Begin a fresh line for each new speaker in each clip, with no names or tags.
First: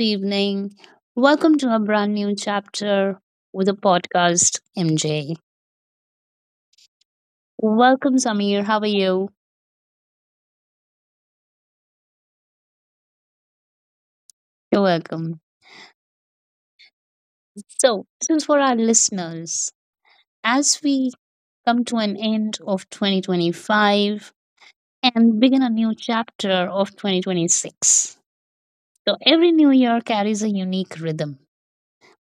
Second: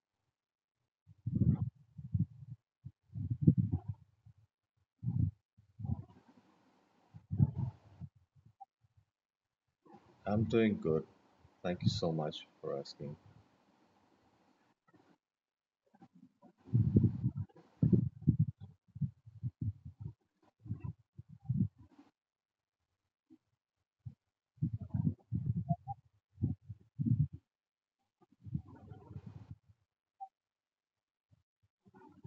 evening. Welcome to a brand new chapter with a podcast, MJ. Welcome, Samir. How are you?
I'm doing good. Thank you so much for asking.
You're welcome. So, this is for our listeners. As we come to an end of 2025 and begin a new chapter of 2026. So, every new year carries a unique rhythm,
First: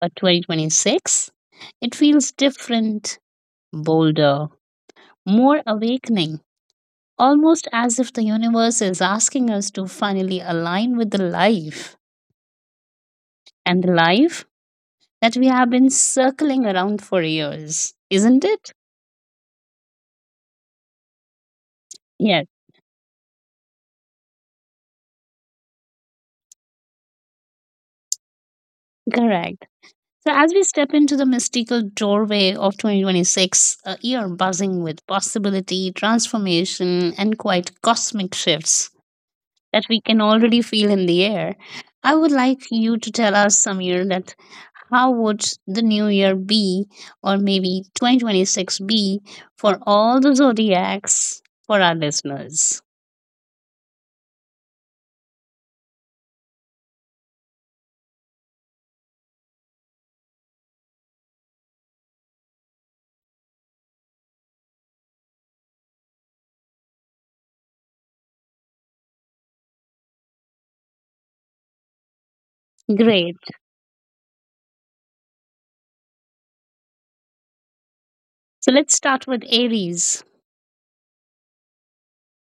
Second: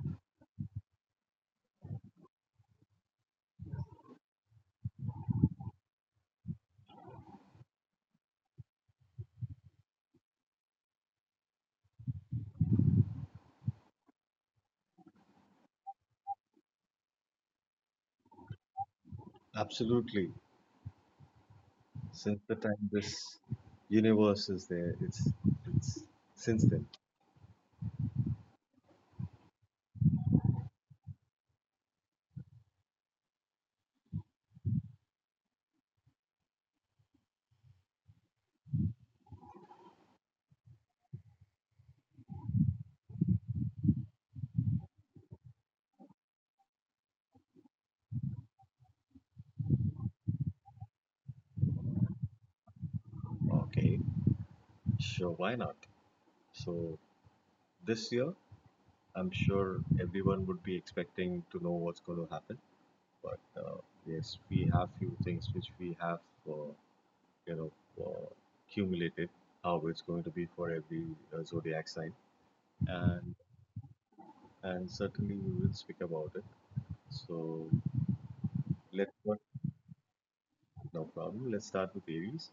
but 2026, it feels different, bolder, more awakening, almost as if the universe is asking us to finally align with the life and the life that we have been circling around for years, isn't it?
Absolutely. Since
Yes,
the time this universe is there, it's since then.
correct. So, as we step into the mystical doorway of 2026, a year buzzing with possibility, transformation, and quite cosmic shifts that we can already feel in the air, I would like you to tell us, Samir, that how would the new year be, or maybe 2026 be, for all the zodiacs for our listeners?
Okay, sure, why not? So this year, I'm sure everyone would be expecting to know what's going to happen. But yes, we have few things which we have, uh, you know, uh, accumulated how it's going to be for every zodiac sign, and
Great.
and certainly we will speak about it. So
So let's
let's
start
not
with Aries.
No problem. Let's start with Aries.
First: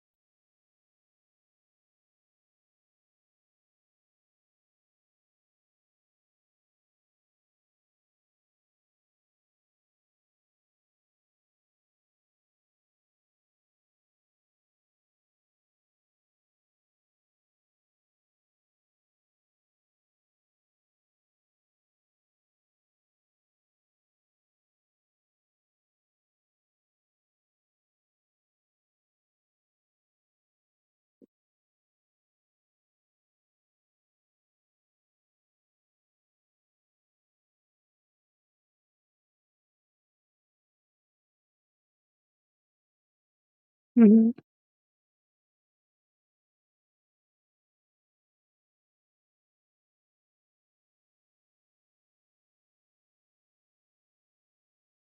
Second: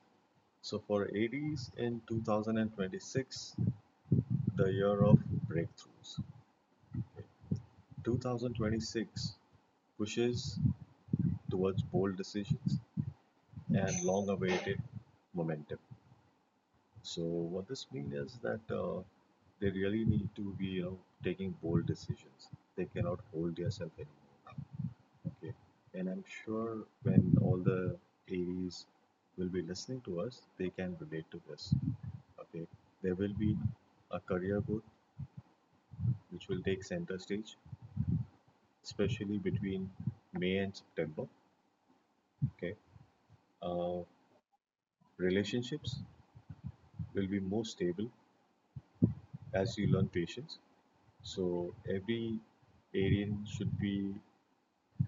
So for Aries in 2026, the year of breakthroughs. 2026 pushes towards bold decisions and long-awaited momentum. So what this means is that they really need to be, taking bold decisions. They cannot hold themselves anymore. Okay, and I'm sure when all the Aries will be listening to us, they can relate to this. Okay, there will be a career growth which will take center stage, especially between May and September. Okay, uh,
Hmm.
relationships will be more stable as you learn patience. So every Aryan should be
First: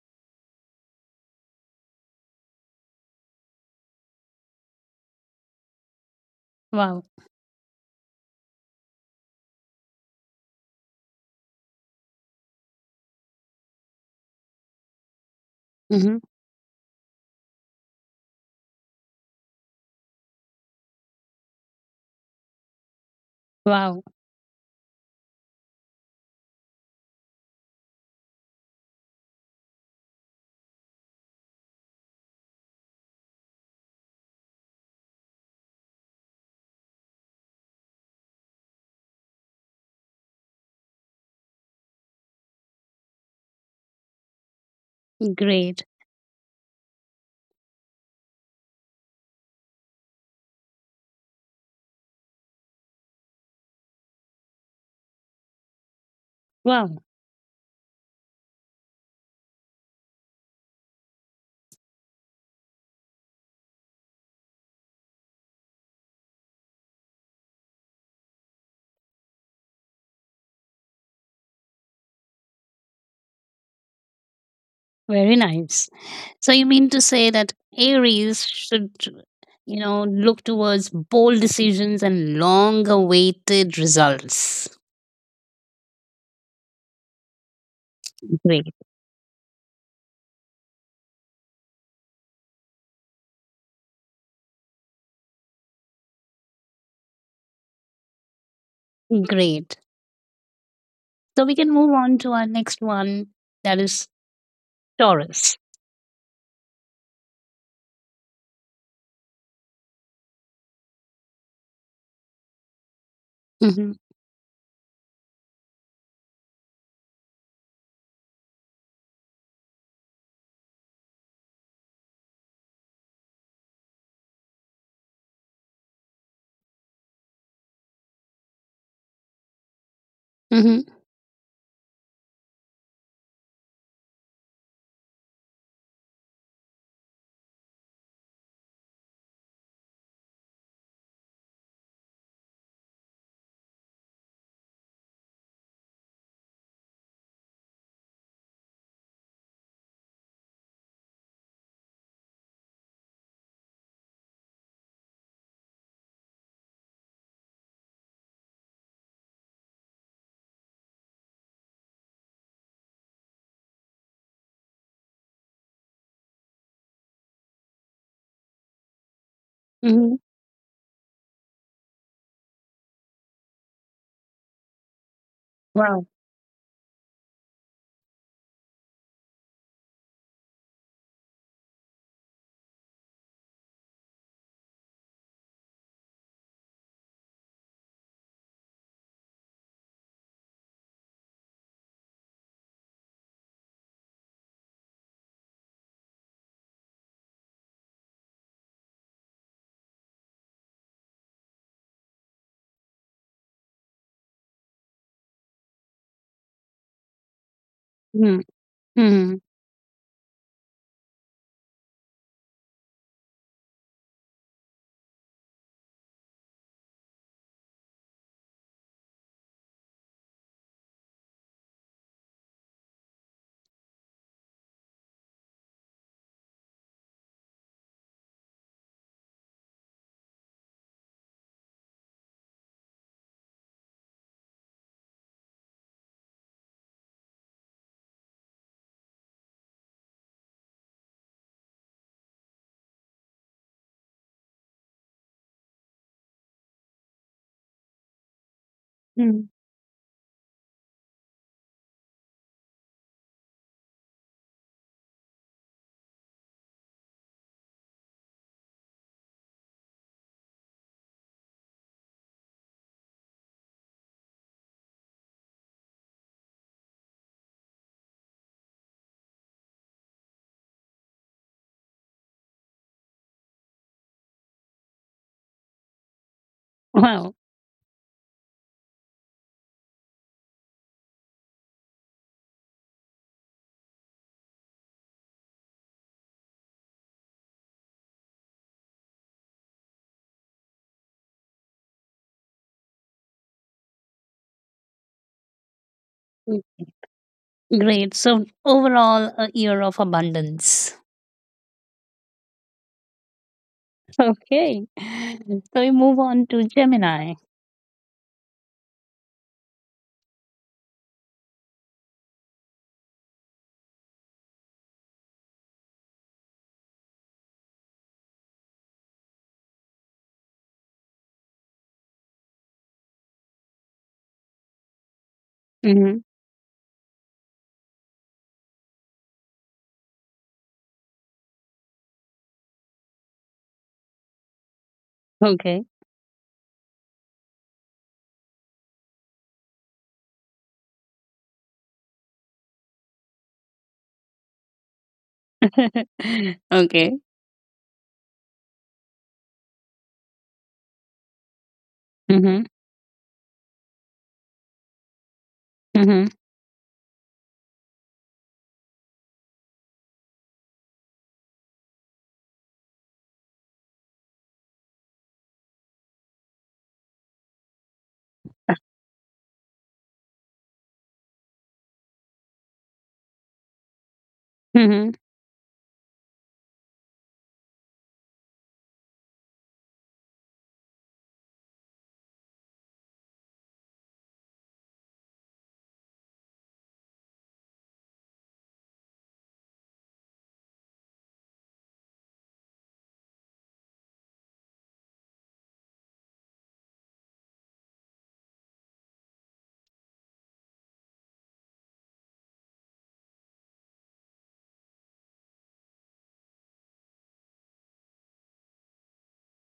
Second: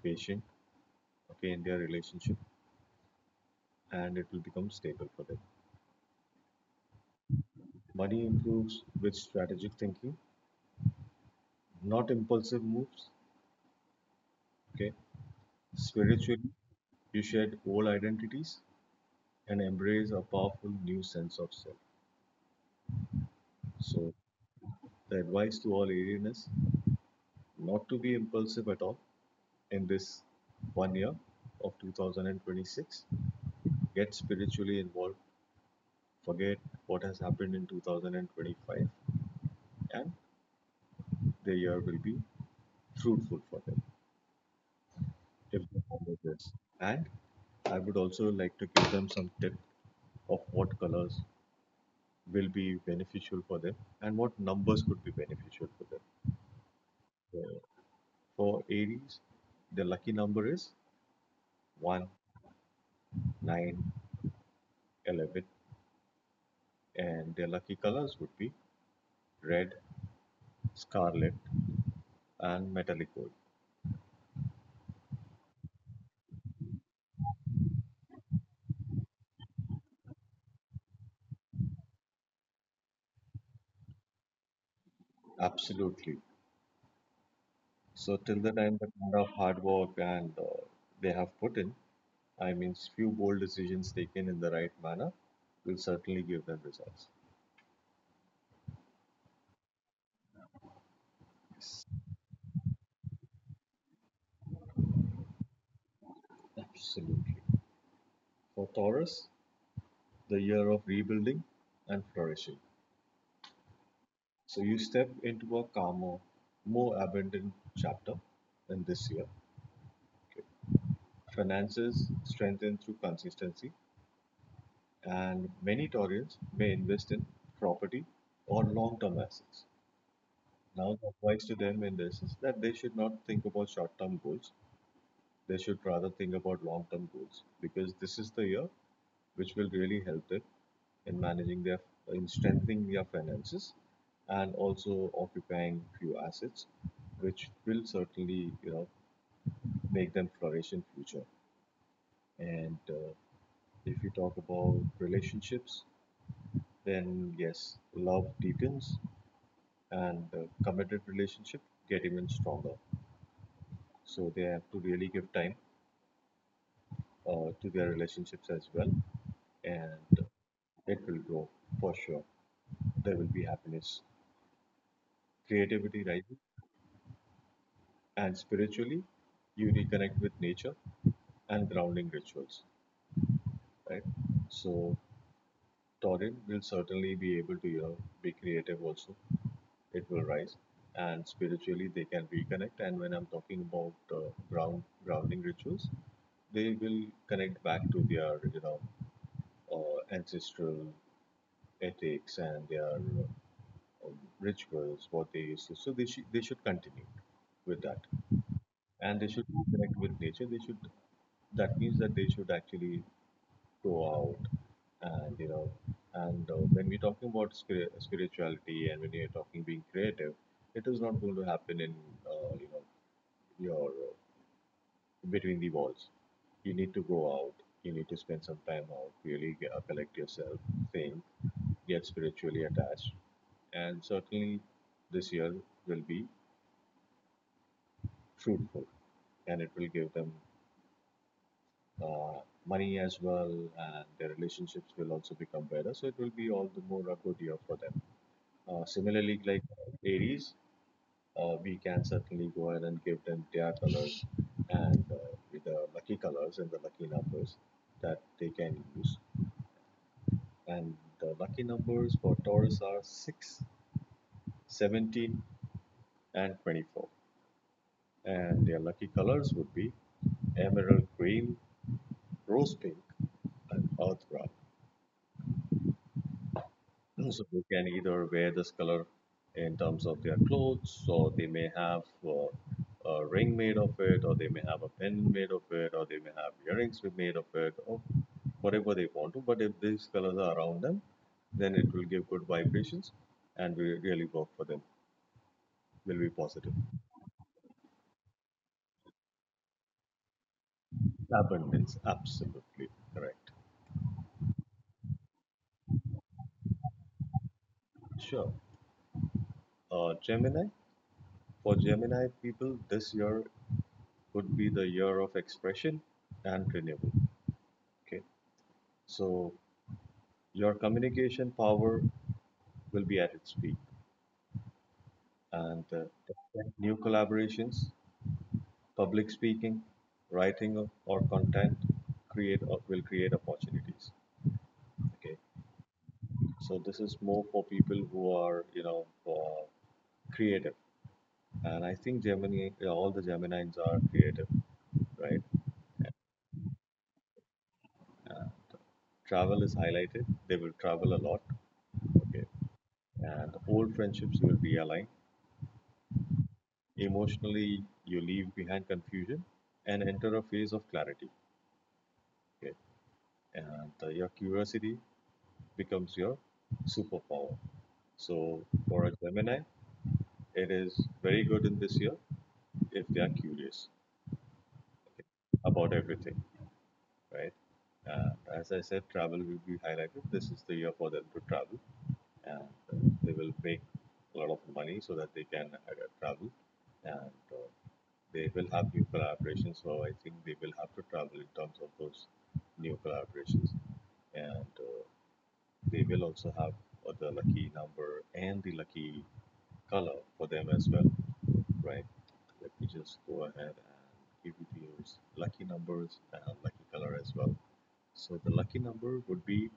patient, okay, in their relationship, and it will become stable for them.
Wow.
Money improves with strategic thinking, not impulsive moves. Okay,
Hmm.
spiritually, you shed old identities and embrace a powerful new sense of self.
Wow.
So the advice to all Aryan is not to be impulsive at all in this one year of 2026. Get spiritually involved. Forget what has happened in 2025, and the year will be fruitful for them if they
Great.
follow this. And I would also like to give them some tip of what colors will be beneficial for them and what numbers could be beneficial for them.
Wow.
So for Aries, the lucky number is 1, 9, 11. And their lucky colors would be red, scarlet, and metallic gold.
Very nice. So you mean to say that Aries should look towards bold decisions and long-awaited results.
Absolutely. So till the
Great.
time the kind of hard work and they have put in, I mean, few bold decisions taken in the right manner will certainly give them results.
Great. So we can move on to our next one, that is Taurus.
Absolutely. For Taurus, the year of rebuilding and flourishing.
Mhm,
So you step into a calmer, more abundant chapter in this year. Okay. Finances strengthen through consistency and many Taurians may invest in property or long-term assets.
mhm,
Now, the advice to them in this is that they should not think about short-term goals. They should rather think about long-term goals because this is the year which will really help them in managing their, in strengthening their finances, and also occupying few assets, which will certainly, make them flourish in future. And if you talk about relationships, then yes, love deepens and the committed relationship get even stronger. So they have to really give time to their relationships as well,
mhm.
and it will grow for sure. There will be happiness, creativity
Wow.
rises, and spiritually, you reconnect with nature and grounding rituals, right? So Taurin will certainly be able to, be creative also. It will rise, and spiritually they can reconnect. And when I'm talking about grounding rituals, they will connect back to their, ancestral ethics and their rituals what they used to. So they should continue with that.
Mhm,
And they
mhm,
should connect with nature. They should That means that they should actually go out. And you know and uh, when we're talking about spirituality and when you're talking being creative, it is not going to happen in you know your between the walls. You need to go out. You need to spend some time out, really get, collect yourself, think, get spiritually attached. And certainly, this year will be fruitful and it will give them uh, money as well, and their relationships will also become better. So, it will be all the more a good year for them. Similarly,
mhm.
like Aries, we can certainly go ahead and give them their colors and with the lucky colors and the lucky numbers that they can use, and the lucky numbers for Taurus are 6, 17, and 24. And their lucky colors would be emerald green, rose pink, and earth brown.
Wow.
So they can either wear this color in terms of their clothes, or they may have a ring made of it, or they may have a pendant made of it, or they may have earrings made of it, or whatever they want to. But if these colors are around them, then it will give good vibrations and will really work for them. Will be
Mm.
positive.
Great. So overall, a year of abundance.
Abundance, absolutely correct.
Okay. So we move on to Gemini.
Sure. Gemini, for Gemini people, this year could be the year of expression and renewal. Okay. So your communication power will be at its peak, and
Hmm.
new collaborations, public speaking, writing of, or content create or will create opportunities. Okay.
Okay.
So this is more for people who are creative. And I think Gemini, all the Gemini's are creative, right?
Okay.
Uh, Travel is highlighted. They will travel a lot. Okay.
Hmm.
And old friendships will realign.
Hmm.
Emotionally, you leave behind confusion and enter a phase of clarity. Okay. And your curiosity becomes your superpower. So for a Gemini, it is very good in this year if they are curious,
Hmm.
okay, about everything, right? And as I said, travel will be highlighted. This is the year for them to travel, and they will make a lot of money so that they can travel. And they will have new collaborations, so I think they will have to travel in terms of those new collaborations. And they will also have the lucky number and the lucky color for them as well, right? Let me just go ahead and give you those lucky numbers and lucky color as well. So the lucky number would be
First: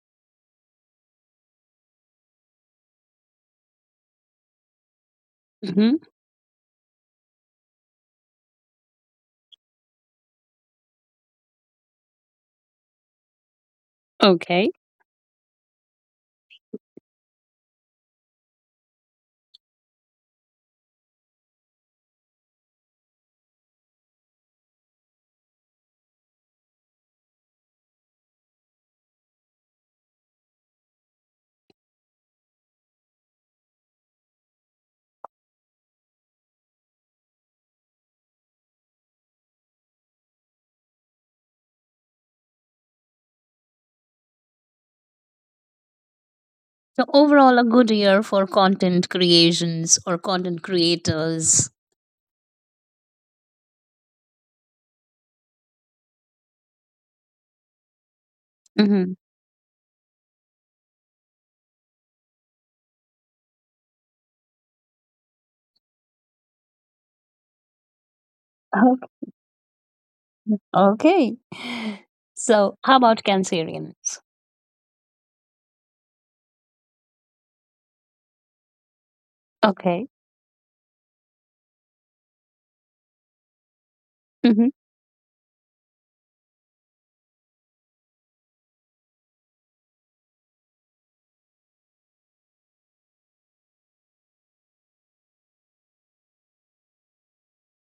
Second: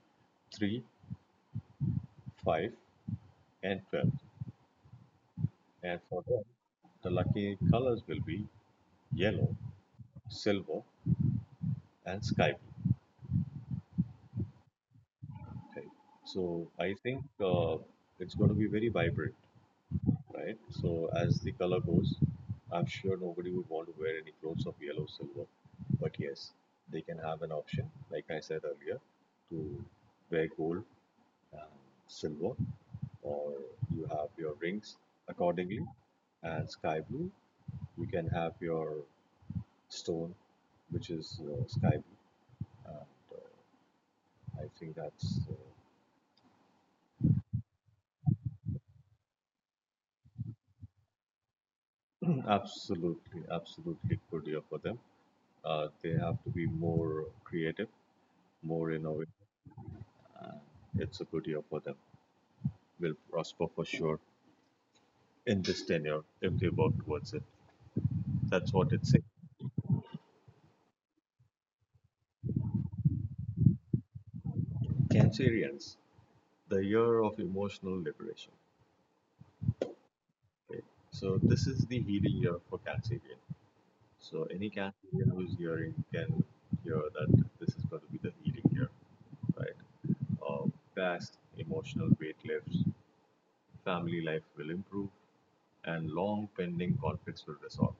3, 5, and 12.
Hmm.
And for them, the lucky colors will be yellow, silver, and sky blue.
Okay.
Okay. So I think it's going to be very vibrant, right? So as the color goes, I'm sure nobody would want to wear any clothes of yellow, silver. But yes, they can have an option, like I said earlier, to wear gold, and silver, or you have your rings accordingly. And sky blue, you can have your stone which is sky blue. And I think that's
So overall, a good year for content creations or content creators.
absolutely good year for them. They have to be more creative, more
Hmm.
innovative, and it's a good year for them. Will prosper for sure in this tenure if they work towards it. That's what it's saying.
Okay. Okay. So how about Cancerians?
Cancerians, the year of emotional liberation.
Okay.
Okay. So this is the healing year for Cancerian. So
Hmm.
any Cancerian who's hearing can hear that this is going to be the healing year, right? Uh, Past emotional weight lifts, family life will improve, and long pending conflicts will resolve.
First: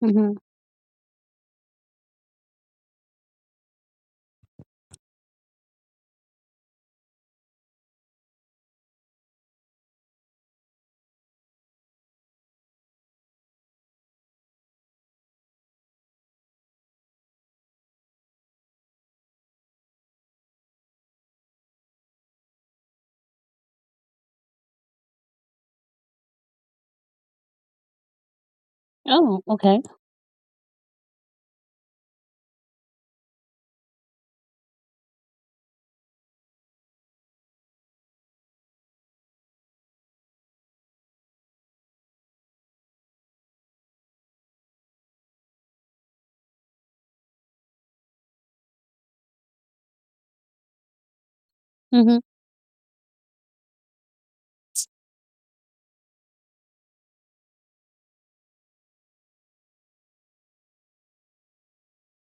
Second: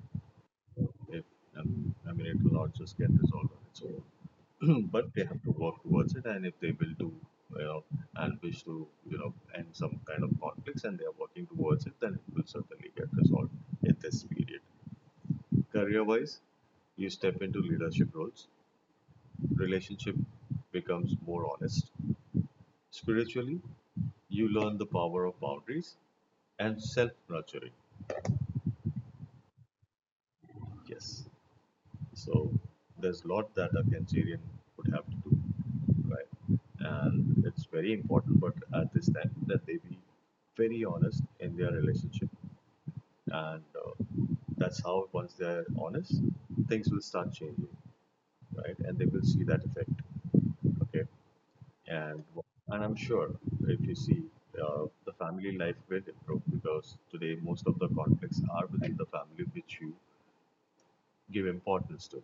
Hmm.
If I mean, it will not just get resolved on its own, but they have to work towards it. And if they will do, you know, and wish to, end some kind of conflicts, and they are working towards it, then it will certainly get resolved in this period. Career-wise, you step into leadership roles, relationship becomes more honest. Spiritually, you learn the power of boundaries and self-nurturing.
Oh, okay.
Yes. So there's a lot that a Cancerian would have to do, right? And it's very important, but at this time, that they be very honest in their relationship. And that's how once they're honest, things will start changing, right? And they will see that effect, okay?
Mhm,
and and I'm sure if you see, the family life will improve because today most of the conflicts are within the family which you give importance to,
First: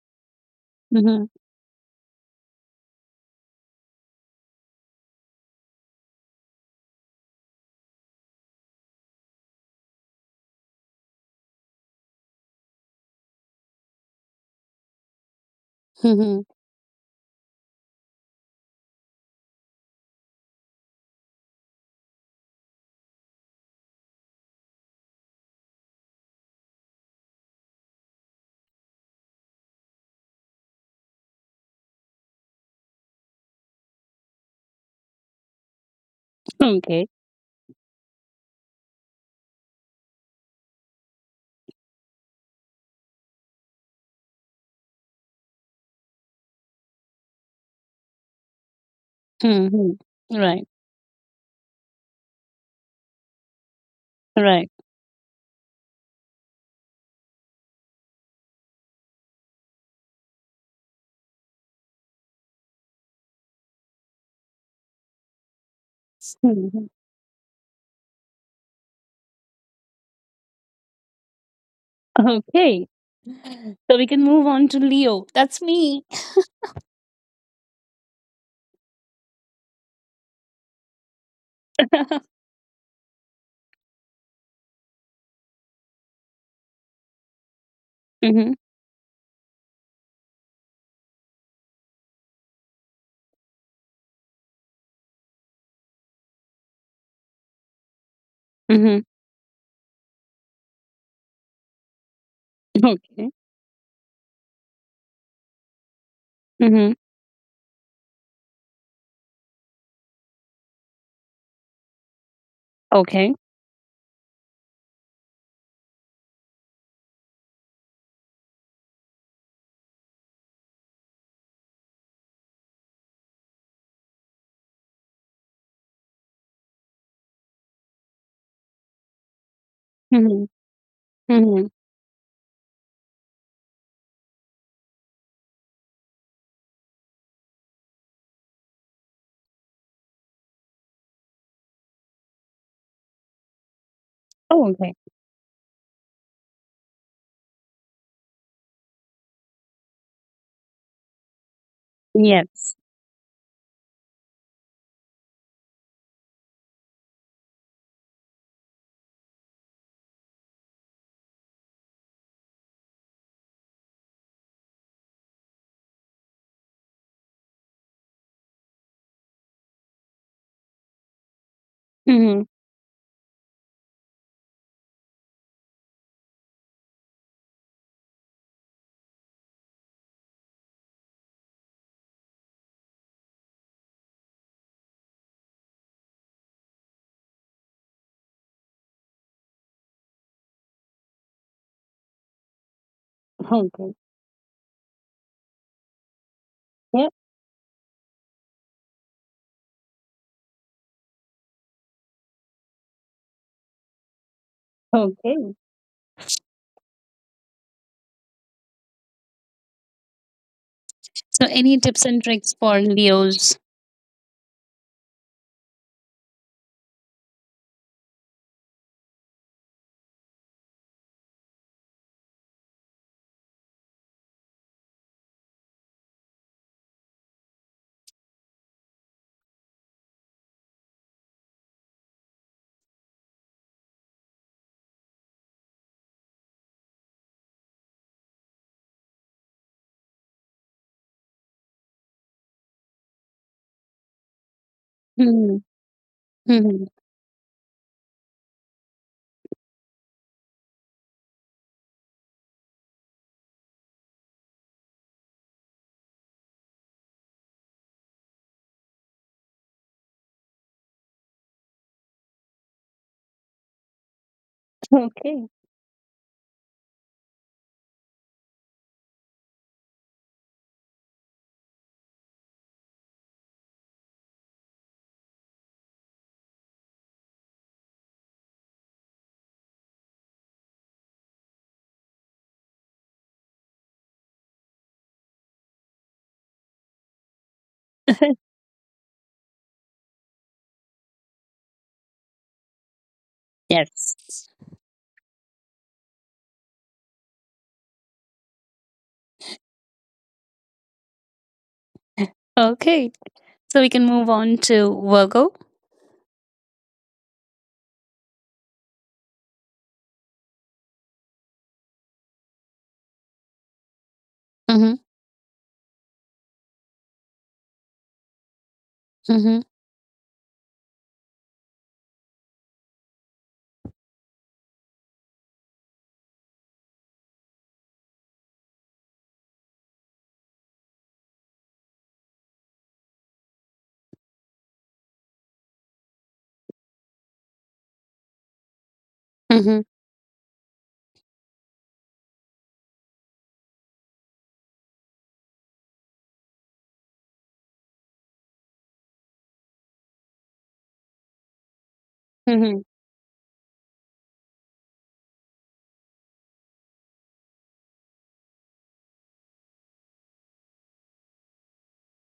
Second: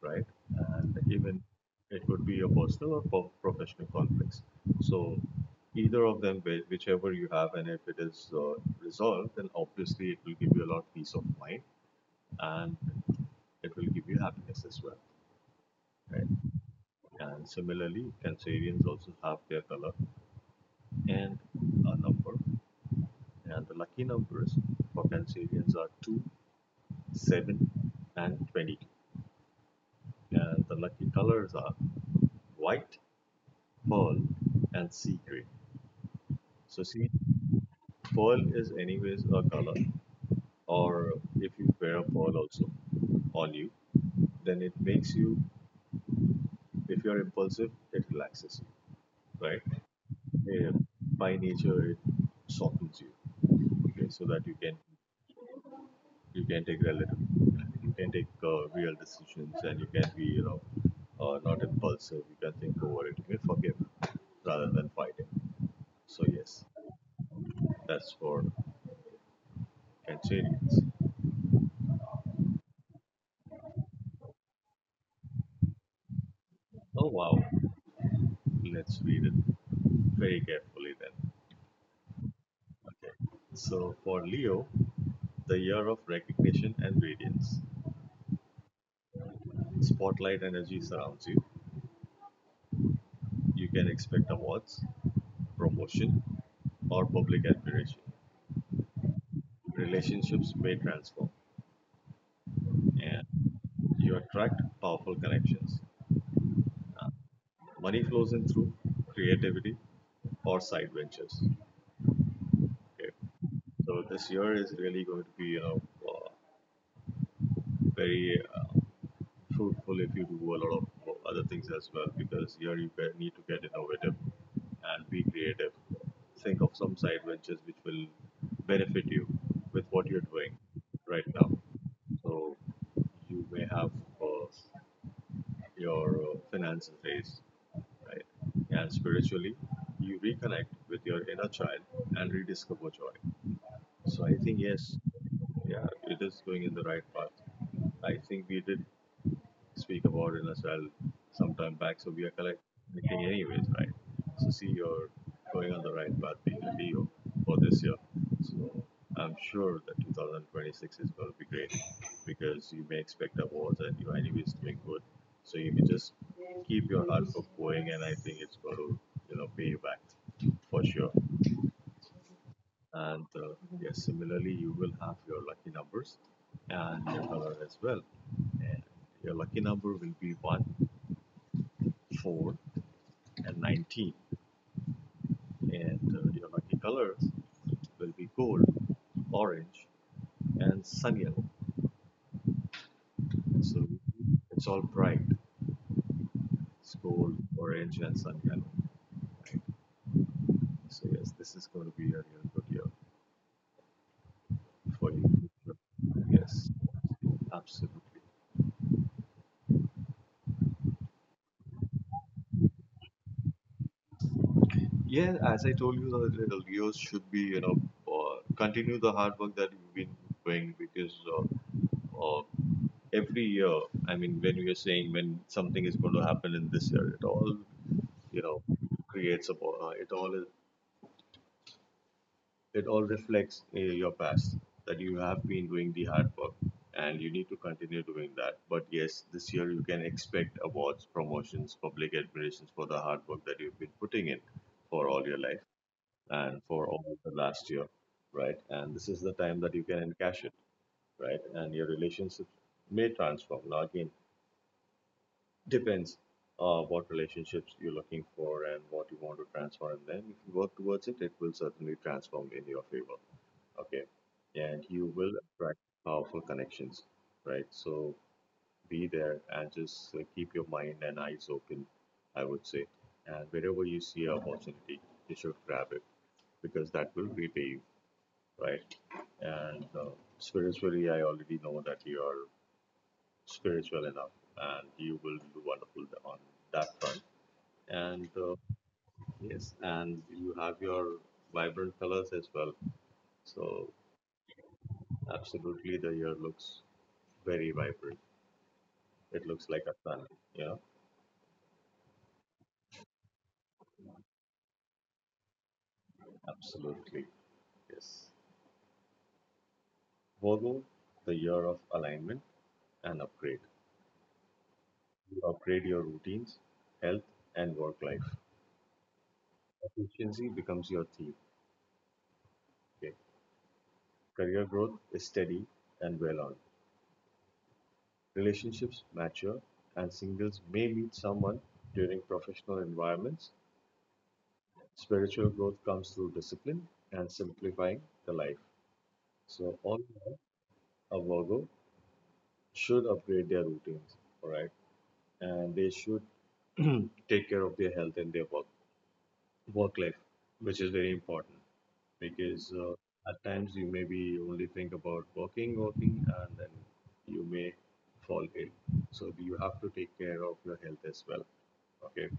right? And
mhm,
even it could be a personal or professional conflicts. So either of them, whichever you have, and if it is resolved, then obviously it will give you a lot of peace of mind and it will give you happiness as well, right?
mhm.
And similarly, Cancerians also have their color and a number. And the lucky numbers for Cancerians are 2, 7, and 22. And the lucky colors are white, pearl, and sea gray. So,
Okay.
see, pearl is, anyways, a color, or if you wear a pearl also on you, then it makes you, if you're impulsive, it relaxes you, right?
Mhm. Right,
Yeah, by nature, it softens you, okay, so that
right.
you can take relative you can take real decisions, and you can be, not impulsive. You can think over it, you can forgive rather than fighting. So yes,
Mhm.
that's for Cancerians.
Okay. So we can move on to Leo. That's me.
Oh, wow. Let's read it very carefully, then. So for Leo, the year of recognition and radiance.
Mhm,
Spotlight energy surrounds you. You can expect awards, promotion, or public admiration.
mhm.
Relationships may transform, and
Okay.
you attract powerful connections.
Mhm.
Money flows in through creativity or side ventures. Okay,
Okay.
so this year is really going to be uh, very fruitful if you do a lot of other things as well because here you need to get innovative and be creative. Think of some side ventures which will benefit you with what you're
Mhm,
doing right now.
mhm.
So you may have uh, your finances raised, right? And spiritually, you reconnect with your inner child and rediscover joy. So I think
Oh, okay.
yes, yeah, it is going in the right path. I think we did speak about it as well sometime back. So we are
Yes.
connecting anyways, right? So see, you're going on the right path being a Leo for this year. So I'm sure that 2026 is going to be great because you may expect awards and you're anyways doing good. So you can just keep your hard work going, and I think it's going to pay you back for sure.
Mhm.
And yes, similarly, you will have your lucky numbers and your color as well. And your lucky number will be one, 4, and 19, and your lucky colors will be gold, orange, and sun yellow. So
Okay.
it's all bright. It's
Yep.
gold, orange, and sun yellow. So yes, this is going to be a real good year for you.
Okay.
Yes, absolutely.
So any tips and tricks for Leos?
Yeah, as I told you, the Leos should be, uh, continue the hard work that you've been doing, because uh, every year, I mean, when you're saying when something is going to happen in this year, it all, you know, creates a, it all, it all reflects your past that you have been doing the hard work, and you need to continue doing that. But yes, this year you can expect awards, promotions, public admirations for the hard work that you've been putting in for all your life
Mhm,
and for
mhm.
all of the last year, right? And this is the time that you can encash it, right? And your relationships may transform. Now, again, depends what relationships you're looking for and what you want to transform in them. If you work towards it, it will certainly transform in your favor. Okay. And you will
Okay.
attract powerful connections, right? So be there and just keep your mind and eyes open, I would say. And wherever you see an opportunity, you should grab it, because that will repay you, right? And spiritually, I already know that you are spiritual enough and you will do wonderful on that front. And yes, and you have your vibrant colors as well, so
Yes.
absolutely the year looks very vibrant. It looks like a sun. Yeah,
Okay. So we can move on to Virgo.
absolutely. Yes, Virgo, the year of alignment and upgrade.
Mm-hmm.
You upgrade your routines, health, and work life.
Mm-hmm.
Efficiency becomes your theme. Okay, career growth is steady and well on. Relationships mature, and singles may meet someone during professional environments. Spiritual growth comes through discipline and simplifying the life. So,
Mm-hmm.
all in all, a Virgo should upgrade their routines, all right? And they should take care of their health and their work, work life, which is very important, because
Mhm.
at times you may be only think about working, working, and then you may fall ill. So, you have to take care of your health as well, okay?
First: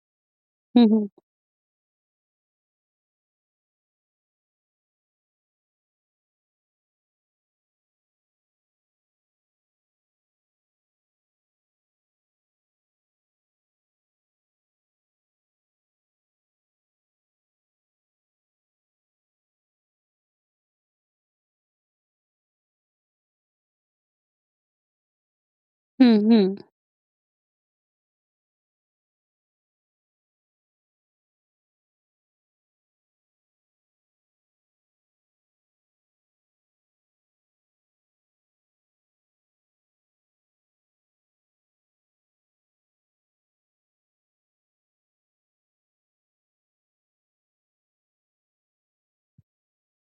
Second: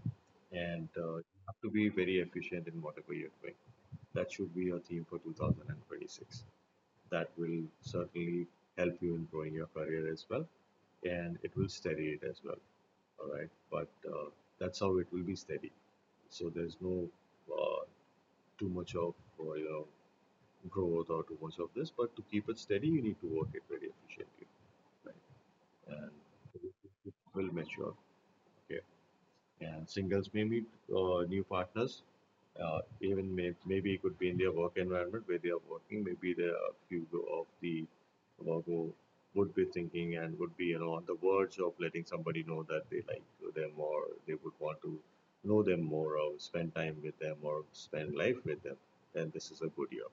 And
Mhm.
you have to be very efficient in whatever you're doing. That should be your theme for 2026. That will certainly help you in growing your career as well, and it will steady it as well. All right, but that's how it will be steady. So there's no uh, too much of uh, you know growth or too much of this, but to keep it steady, you need to work it very efficiently, right? And
Mhm.
it will mature. Okay. And singles may meet new partners. Even maybe it could be in their work environment where they are working. Maybe there are a few of the Virgo would be thinking and would be on the verge of letting somebody know that they like them, or they would want to know them more or spend time with them or spend life with them. Then this is a good year.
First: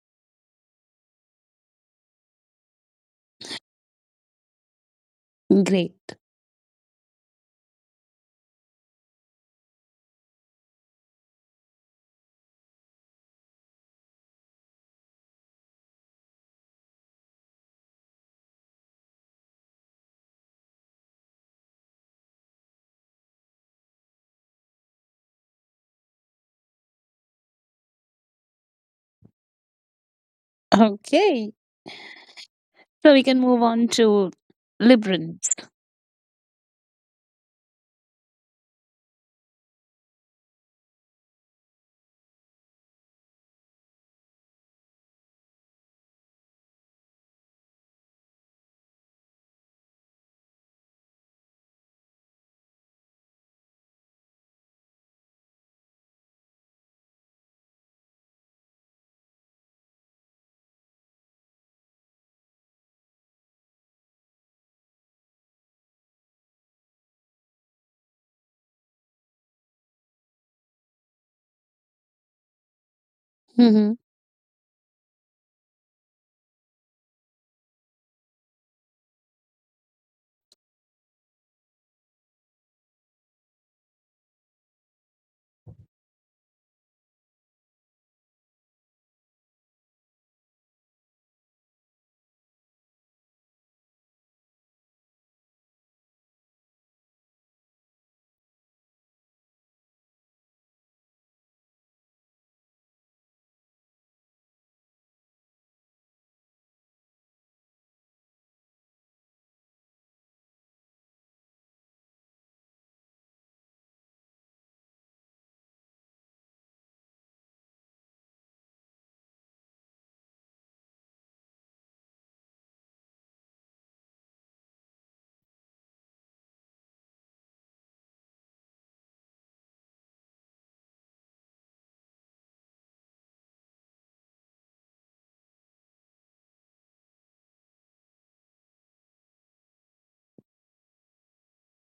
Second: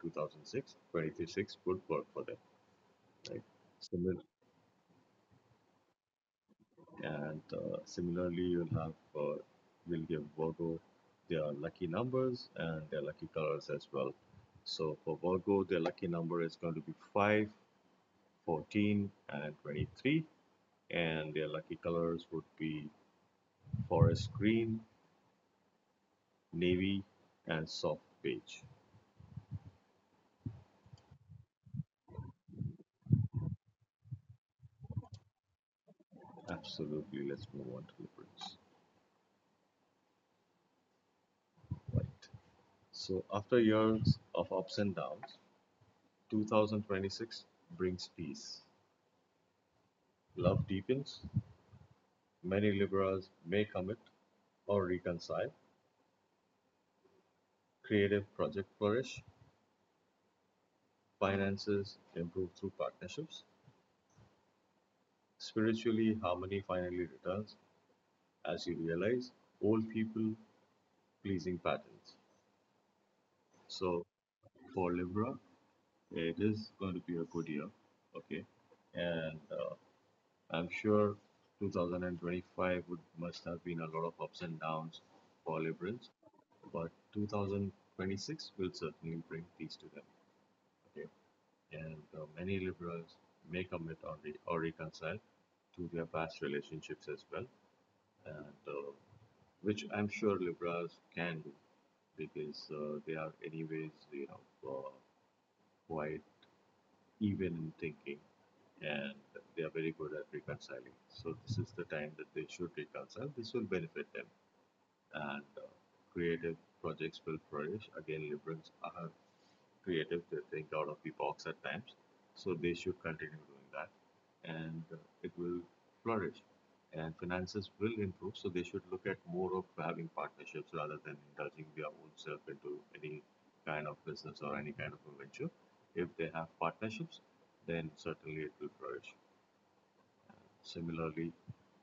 2006, 23 six would work for them. Right. Similar.
Great.
And similarly, you'll have uh, will give Virgo their lucky numbers and their lucky colors as well. So for Virgo, their lucky number is going to be 5, 14, and 23. And their lucky colors would be forest green, navy, and soft beige.
Okay. So we can move on to liberals.
Absolutely, let's move on to Libras. Right. So after years of ups and downs, 2026 brings peace. Love deepens. Many Libras may commit or reconcile, creative project flourish, finances improve through partnerships, spiritually harmony finally returns as you realize old people pleasing patterns.
Hmm.
So for Libra, it is going to be a good year, okay, and I'm sure 2025 would must have been a lot of ups and downs for Librans, but 2026 will certainly bring peace to them. Okay. And many liberals may commit or, reconcile to their past relationships as well, and which I'm sure liberals can do, because they are anyways quite even in thinking, and they are very good at reconciling. So this is the time that they should reconcile. This will benefit them, and creative projects will flourish. Again, liberals are creative. They think out of the box at times. So they should continue doing that, and it will flourish. And finances will improve. So they should look at more of having partnerships rather than indulging their own self into any kind of business or any kind of a venture. If they have partnerships, then certainly it will flourish. Similarly,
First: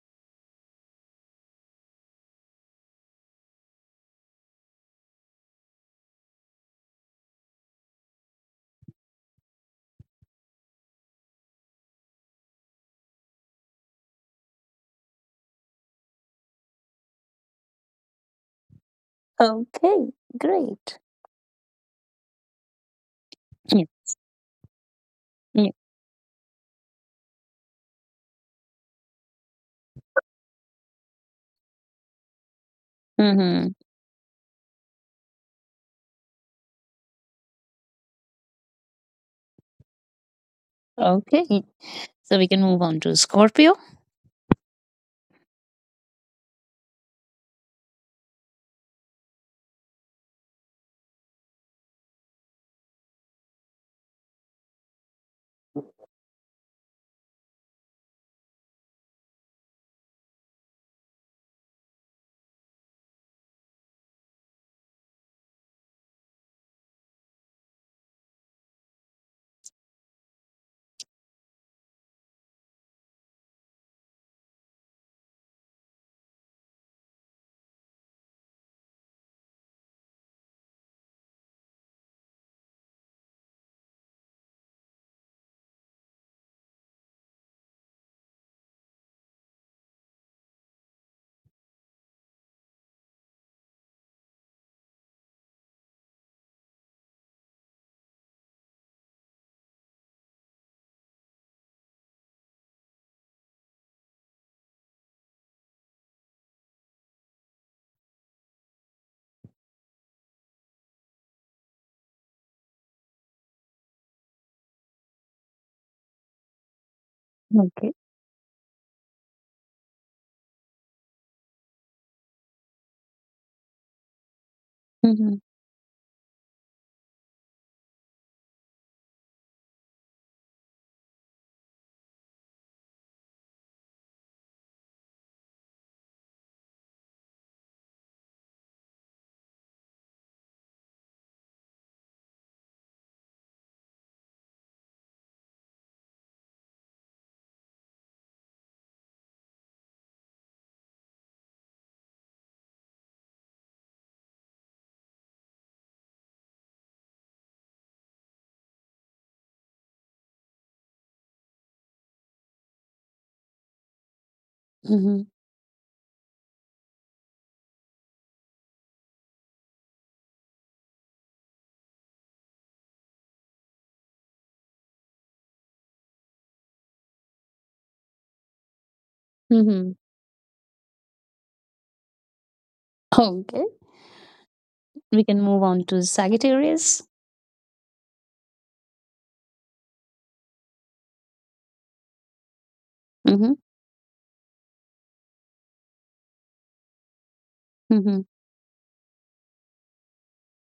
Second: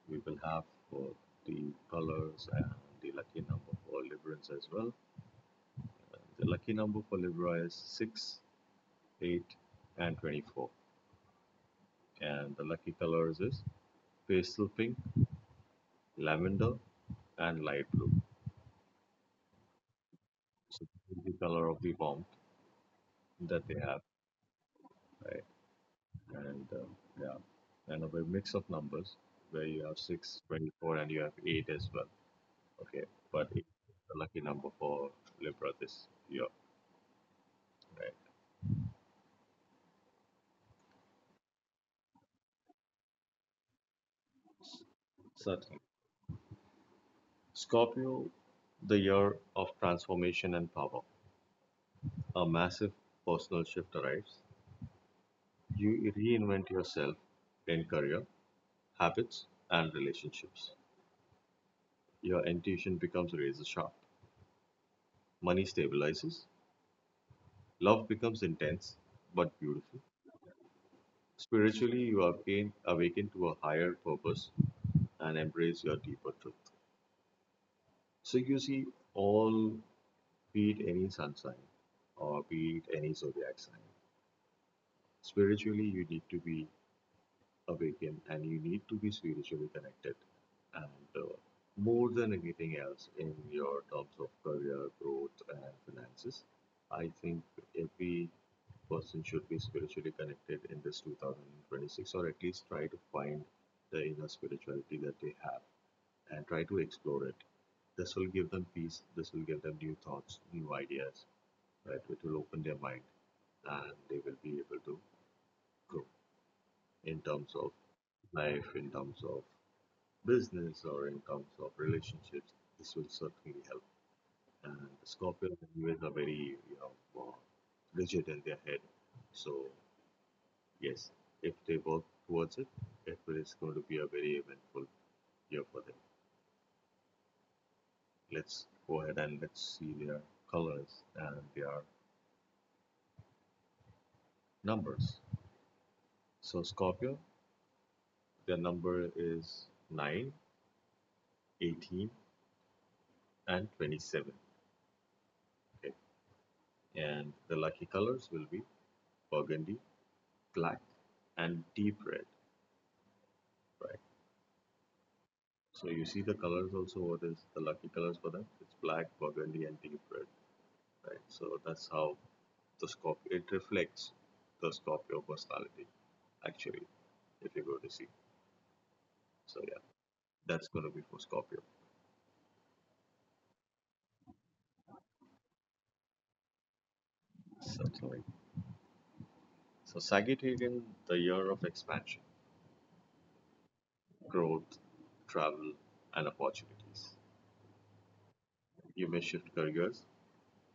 we will have for the colors and the lucky number for Librans as well. The lucky number for Libra is six, eight, and 24. And the lucky colors is pastel pink, lavender, and light blue.
Okay.
So
Great.
this is the color of the warmth that they
Yeah.
have, right?
Yeah.
And yeah, and a mix of numbers where you have 6, 24, and you have 8 as well. Okay, but 8
Hmm.
is the lucky number for Libra this year, right?
Okay. So we can move on to Scorpio.
Certainly. Scorpio, the year of transformation and power. A massive personal shift arrives. You reinvent yourself in career, habits, and relationships. Your intuition becomes razor sharp. Money stabilizes. Love becomes intense but beautiful. Spiritually, you are awakened to a higher purpose and embrace your deeper truth. So you see, all, be it any sun sign or be it any zodiac sign, spiritually you need to be awaken and you need to be spiritually connected, and more than anything else in your terms of career growth and finances, I think every person should be spiritually connected in this 2026, or at least try to find the inner spirituality that they have and try to explore it. This will give them peace. This will give them new thoughts, new ideas, right? Which will open their mind, and they will be able to grow in terms of
Okay.
life, in terms of business, or in terms of relationships. This will certainly help. And
Hmm.
Scorpios anyways are very, you know, uh, rigid in their head. So yes, if they work towards it, it is going to be a very eventful year for them. Let's go ahead and let's see their colors and their numbers. So Scorpio, their number is 9, 18, and 27. Okay. And the lucky colors will be burgundy, black, and deep red, right?
Hmm.
So you see the colors also, what is the lucky colors for that? It's black, burgundy, and deep red, right? So that's how the Scorpio, it reflects the Scorpio personality, actually, if you go to see. So yeah,
Hmm.
that's going to be for Scorpio,
Okay. We can move on to Sagittarius.
certainly. So Sagittarian, the year of expansion,
Hmm.
growth, travel, and opportunities.
Hmm.
You may shift careers,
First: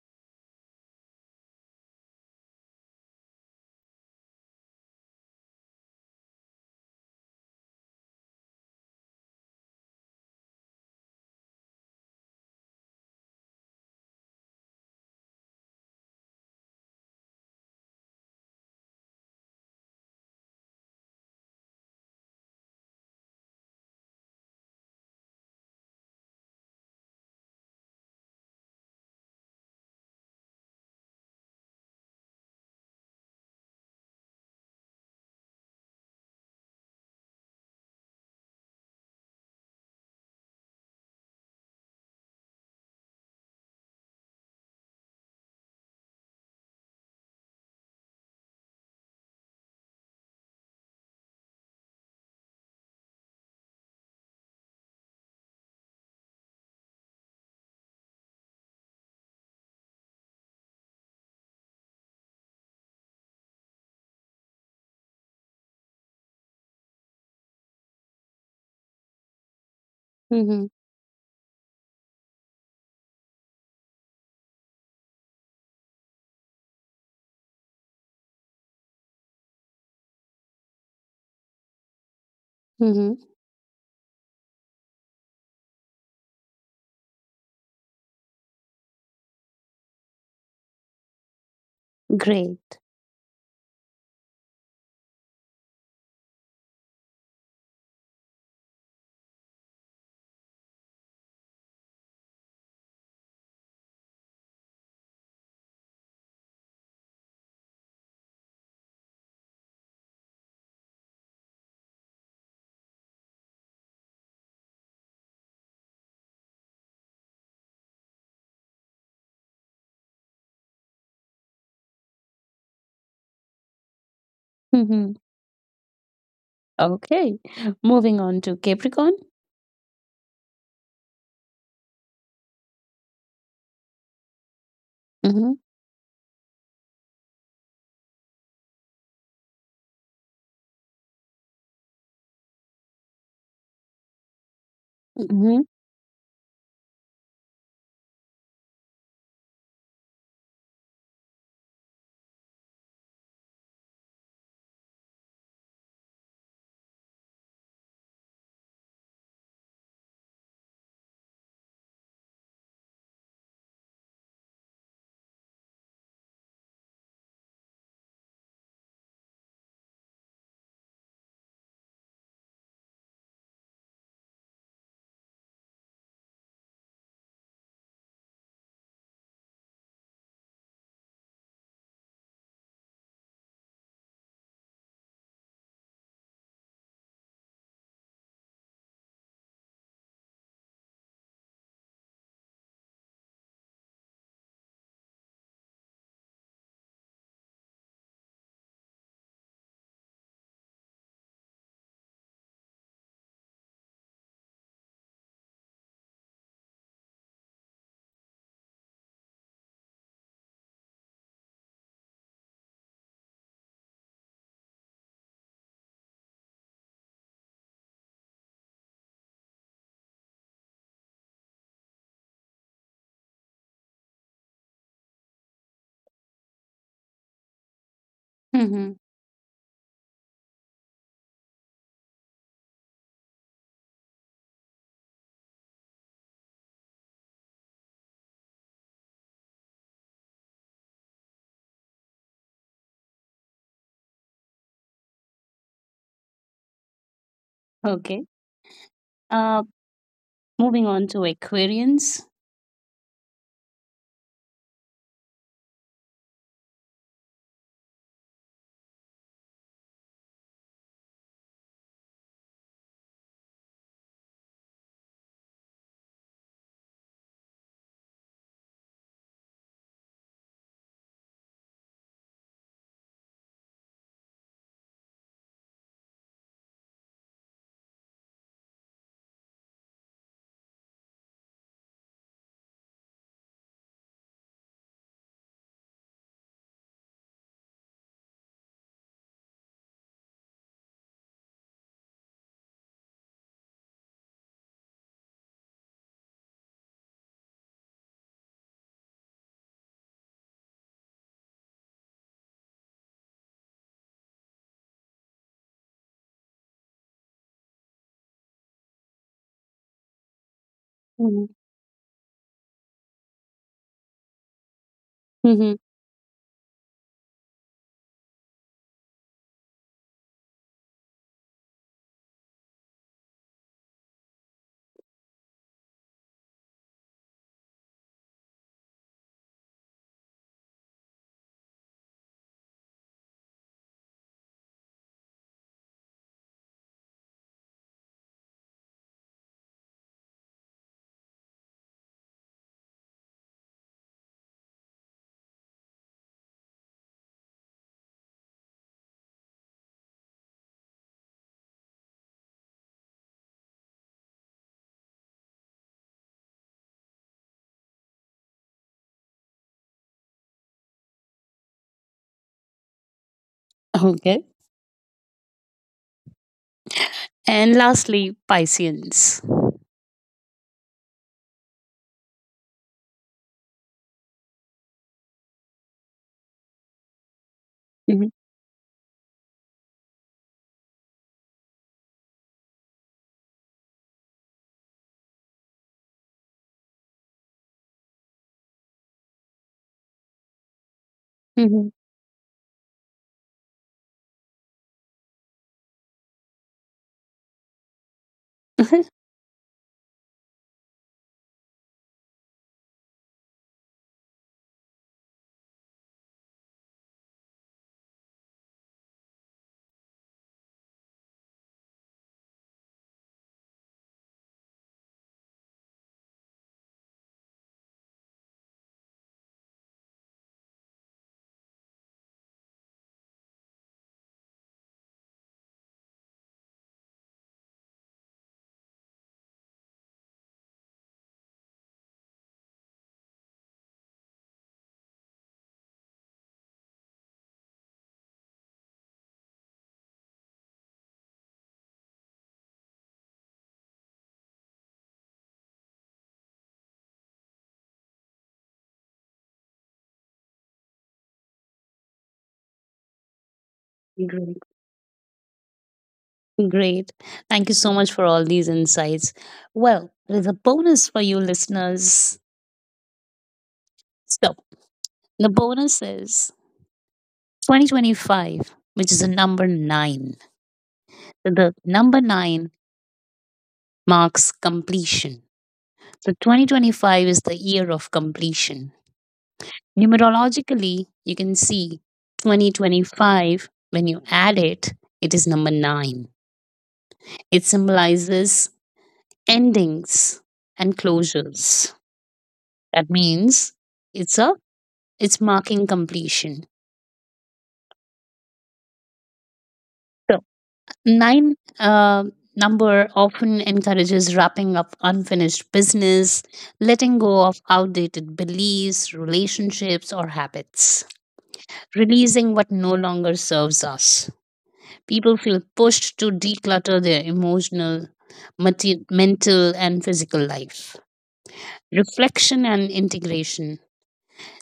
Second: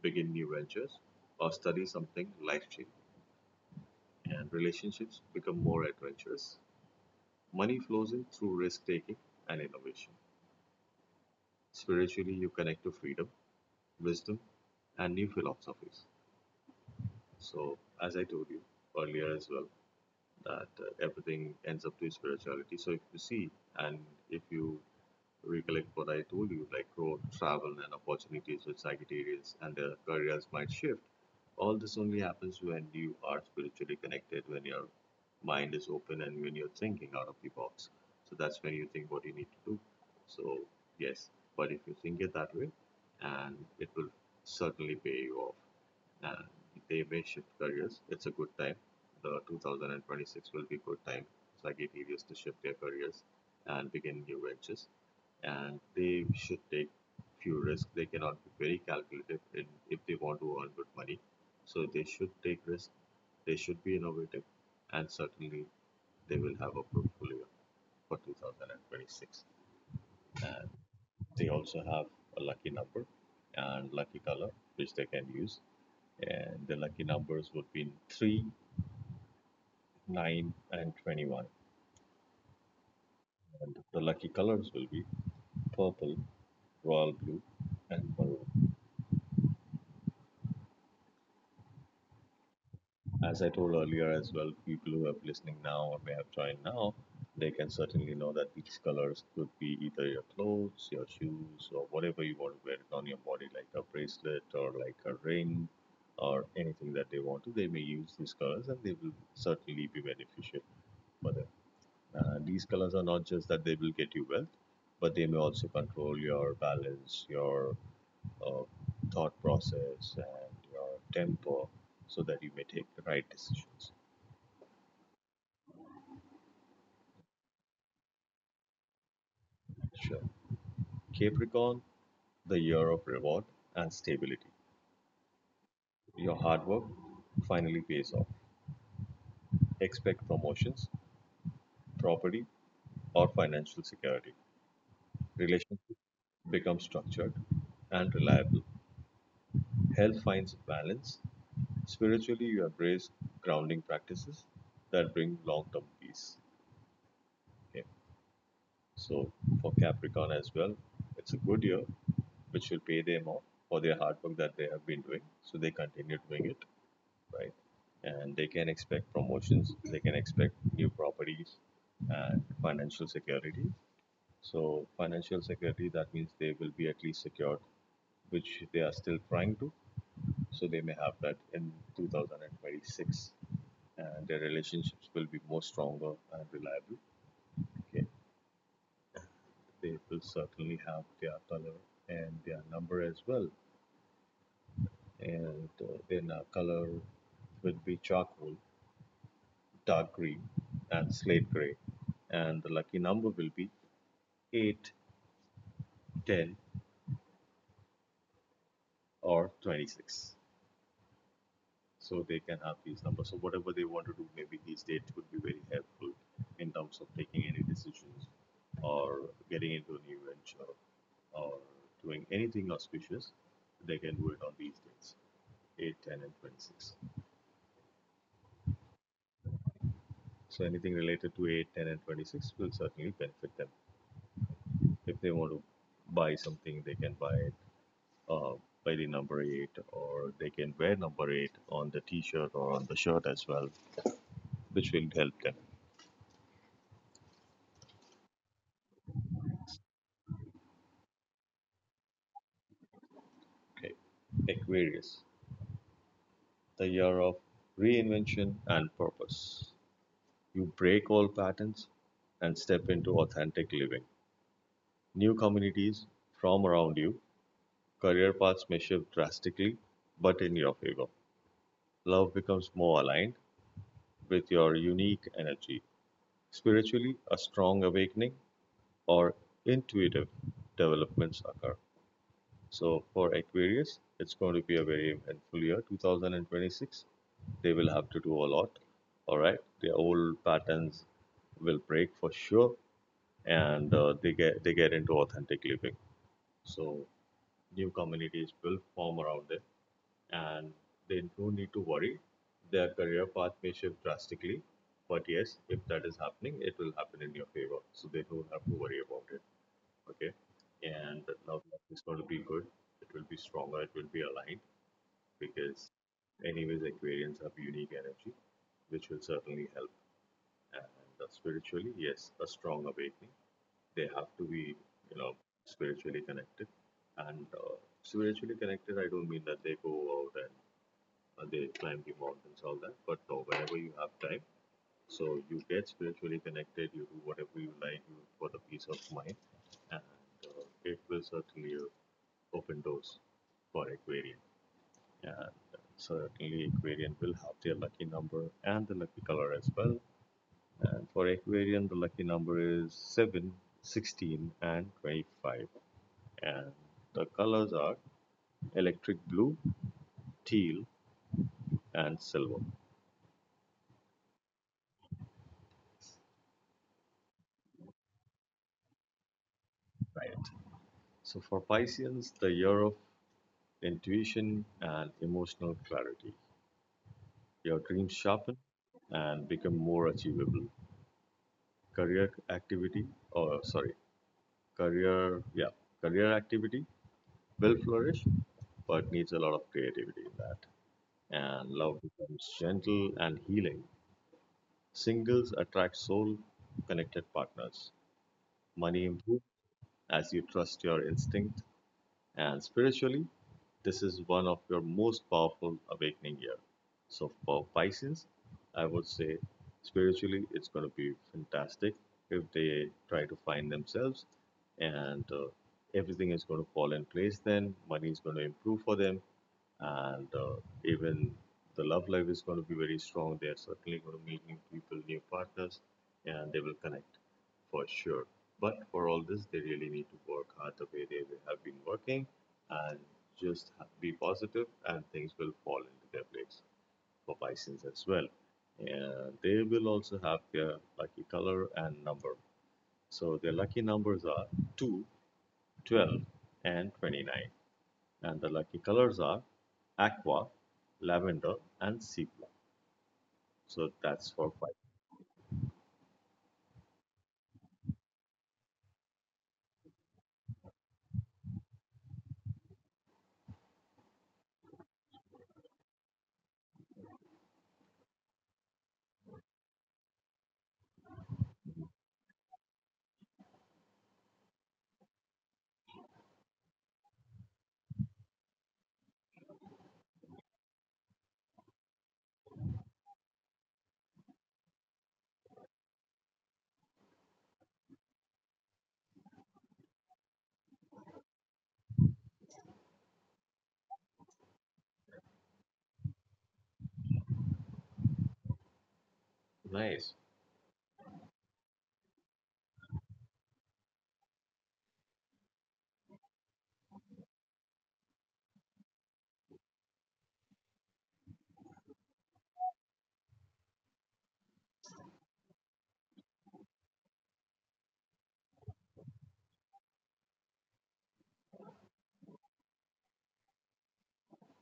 begin new ventures, or study something life-changing. And relationships become more adventurous. Money flows in through risk taking and innovation. Spiritually, you connect to freedom, wisdom, and new philosophies. So, as I told you earlier as well, that everything ends up to spirituality. So, if you see and if you recollect what I told you, like growth, travel, and opportunities with Sagittarius, and their careers might shift. All this only happens when you are spiritually connected, when your mind is open, and when you're thinking out of the box. So that's when you think what you need to do. So, yes, but if you think it that way, and it will certainly pay you off, and they may shift careers. It's a good time. The 2026 will be good time for Sagittarius to shift their careers and begin new ventures. And they should take few risks. They cannot be very calculative in if they want to earn good money. So they should take risks. They should be innovative, and certainly they will have a portfolio for 2026.
Hmm.
And they also have a lucky number and lucky color which they can use, and the lucky numbers would be 3, 9, and 21.
Hmm.
And the lucky colors will be purple, royal blue, and maroon.
Great.
As I told earlier as well, people who are listening now or may have joined now, they can certainly know that these colors could be either your clothes, your shoes, or whatever you want to wear it on your body, like a bracelet or like a ring or anything that they want to. They may use these colors and they will certainly be beneficial for them. These colors are not just that they will get you wealth, but they may also control your balance, your uh, thought process, and your temper so that you may take the right decisions.
Hmm. Okay. Moving on to Capricorn.
Sure. Capricorn, the year of reward and stability.
Hmm.
Your hard work finally pays off. Expect promotions, property, or financial security.
Hmm.
Relationships become structured and reliable. Health finds balance. Spiritually, you embrace grounding practices that bring long term peace. Okay. So, for Capricorn as well, it's a good year which will pay them off for their hard work that they have been doing. So, they continue doing it, right? And they can expect promotions, they can expect new properties and financial security. So, financial security that means they will be at least secured, which they are still trying to. So, they may have that in 2026, and their relationships will be more stronger and reliable. Okay, they will certainly have their color and their number as well, and then our color will be charcoal, dark green, and slate gray, and the lucky number will be 8, 10, or 26. So they can have these numbers. So whatever they want to do, maybe these dates could be very helpful in terms of taking any decisions or getting into a new venture or doing anything auspicious. They can do it on these dates, 8, 10, and 26.
Hmm.
So anything related to 8, 10, and 26 will certainly benefit them. If they want to buy something, they can buy it uh, by the number 8, or they can wear number 8 on the t-shirt or on the shirt as well, which will help them.
Okay. Uh, Moving on to Aquarians.
Okay, Aquarius, the year of reinvention and purpose. You break all patterns and step into authentic living. New communities from around you, career paths may shift drastically, but in your favor. Love becomes more aligned with your unique energy. Spiritually, a strong awakening or intuitive developments occur. So for Aquarius, it's going to be a very eventful year. 2026, they will have to do a lot. All right, their old patterns will break for sure, and they get into authentic living. So new communities will form around them, and they don't need to worry. Their career path may shift drastically, but yes, if that is happening, it will happen in your favor. So they don't have to worry about it. Okay, and
Mhm.
now it's going to be good. It will be stronger, it will be aligned,
Mhm.
because anyways Aquarians have unique energy which will certainly help. And spiritually, yes, a strong awakening. They have to be, you know, spiritually connected. And spiritually connected, I don't mean that they go out and they climb the mountains all that, but no, whenever you have time, so you get spiritually connected, you do whatever you like, you for the peace of mind. And it will certainly open doors for Aquarian. And certainly, Aquarian will have their lucky number and the lucky color as well. And for Aquarian, the lucky number is 7, 16, and 25. And the colors are electric blue, teal, and silver.
Okay. And lastly, Pisceans.
Right. So for Pisceans, the year of intuition and emotional clarity. Your dreams
Mhm.
sharpen and become more achievable. Career activity, or sorry, career, yeah, career activity will flourish, but needs a lot of creativity in that. And
Mhm.
love becomes gentle and healing. Singles attract soul connected partners. Money improves as you trust your instinct. And spiritually, this is one of your most powerful awakening year. So for Pisces, I would say spiritually it's going to be fantastic. If they try to find themselves and everything is going to fall in place, then money is going to improve for them. And even the love life is going to be very strong. They are certainly going to meet new people, new partners, and they will connect for sure. But for all this, they really need to work hard the way they have been working and just be positive, and things will fall into their place for Pisces as well. And they will also have their lucky color and number. So their lucky numbers are 2, 12, and 29, and the lucky colors are aqua, lavender, and sea blue. So that's for
Great.
five.
Great. Thank you so much for all these insights. Well, there's a bonus for you listeners. So, the bonus is 2025, which is a number nine. So the number nine marks completion. So, 2025 is the year of completion. Numerologically, you can see 2025, when you add it, it is number nine. It symbolizes endings and closures. That means it's a it's marking completion.
Nice.
So nine number often encourages wrapping up unfinished business, letting go of outdated beliefs, relationships, or habits, releasing what no longer serves us. People feel pushed to declutter their emotional, mental, and physical life. Reflection and integration.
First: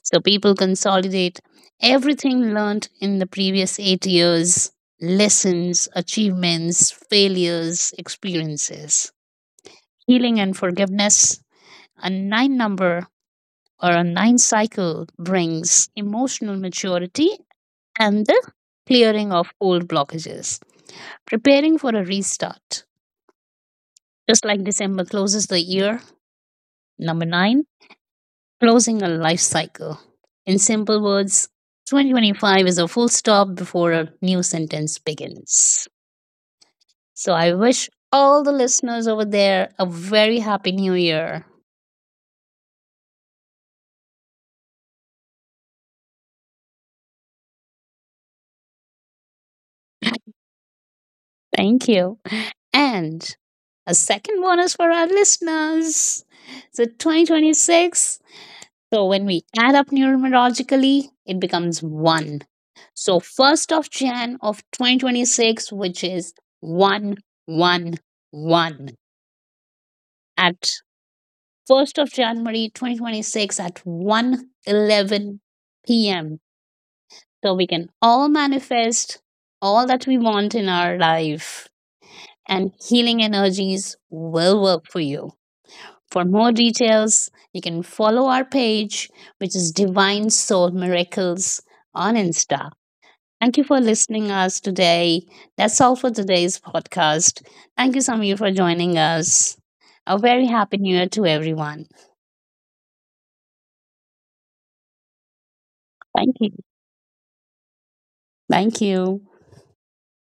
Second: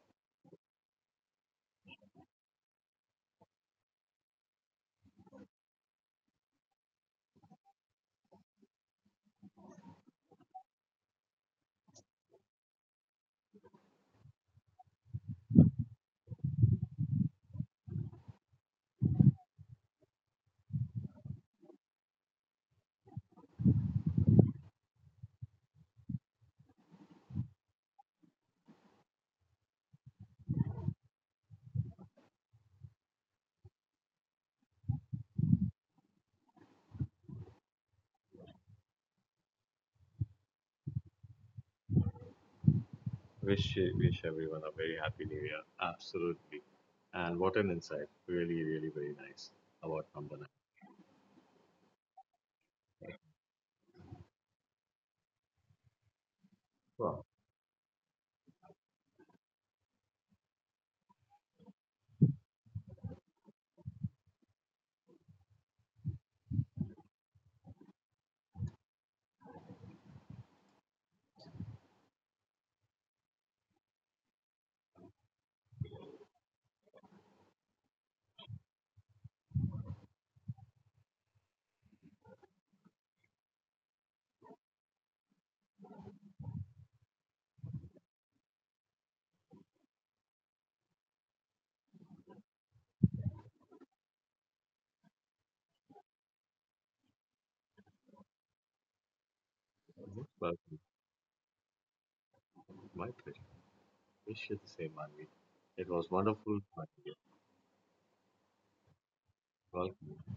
So people consolidate everything learned in the previous 8 years: lessons, achievements, failures, experiences. Healing and forgiveness, a nine number or a nine cycle brings emotional maturity and the clearing of old blockages. Preparing for a restart. Just like December closes the year, number nine closing a life cycle. In simple words, 2025 is a full stop before a new sentence begins. So I wish all the listeners over there a very happy new year.
Wish everyone a very happy new year. Absolutely. And what an insight. Really, really, very nice about number nine.
Thank you. And a second bonus for our listeners. So
Wow.
2026. So when we add up numerologically, it becomes one. So 1st of Jan of 2026, which is 111 at 1st of January 2026 at 1:11 p.m. So we can all manifest all that we want in our life, and healing energies will work for you. For more details, you can follow our page, which is Divine Soul Miracles on Insta. Thank you for listening us today. That's all for today's podcast. Thank you, Samir, for joining us. A
Most
very happy
welcome.
new year to everyone.
My pleasure. Wish you the same, Manvi. It was
Thank you.
wonderful having you.
Thank you.
Welcome.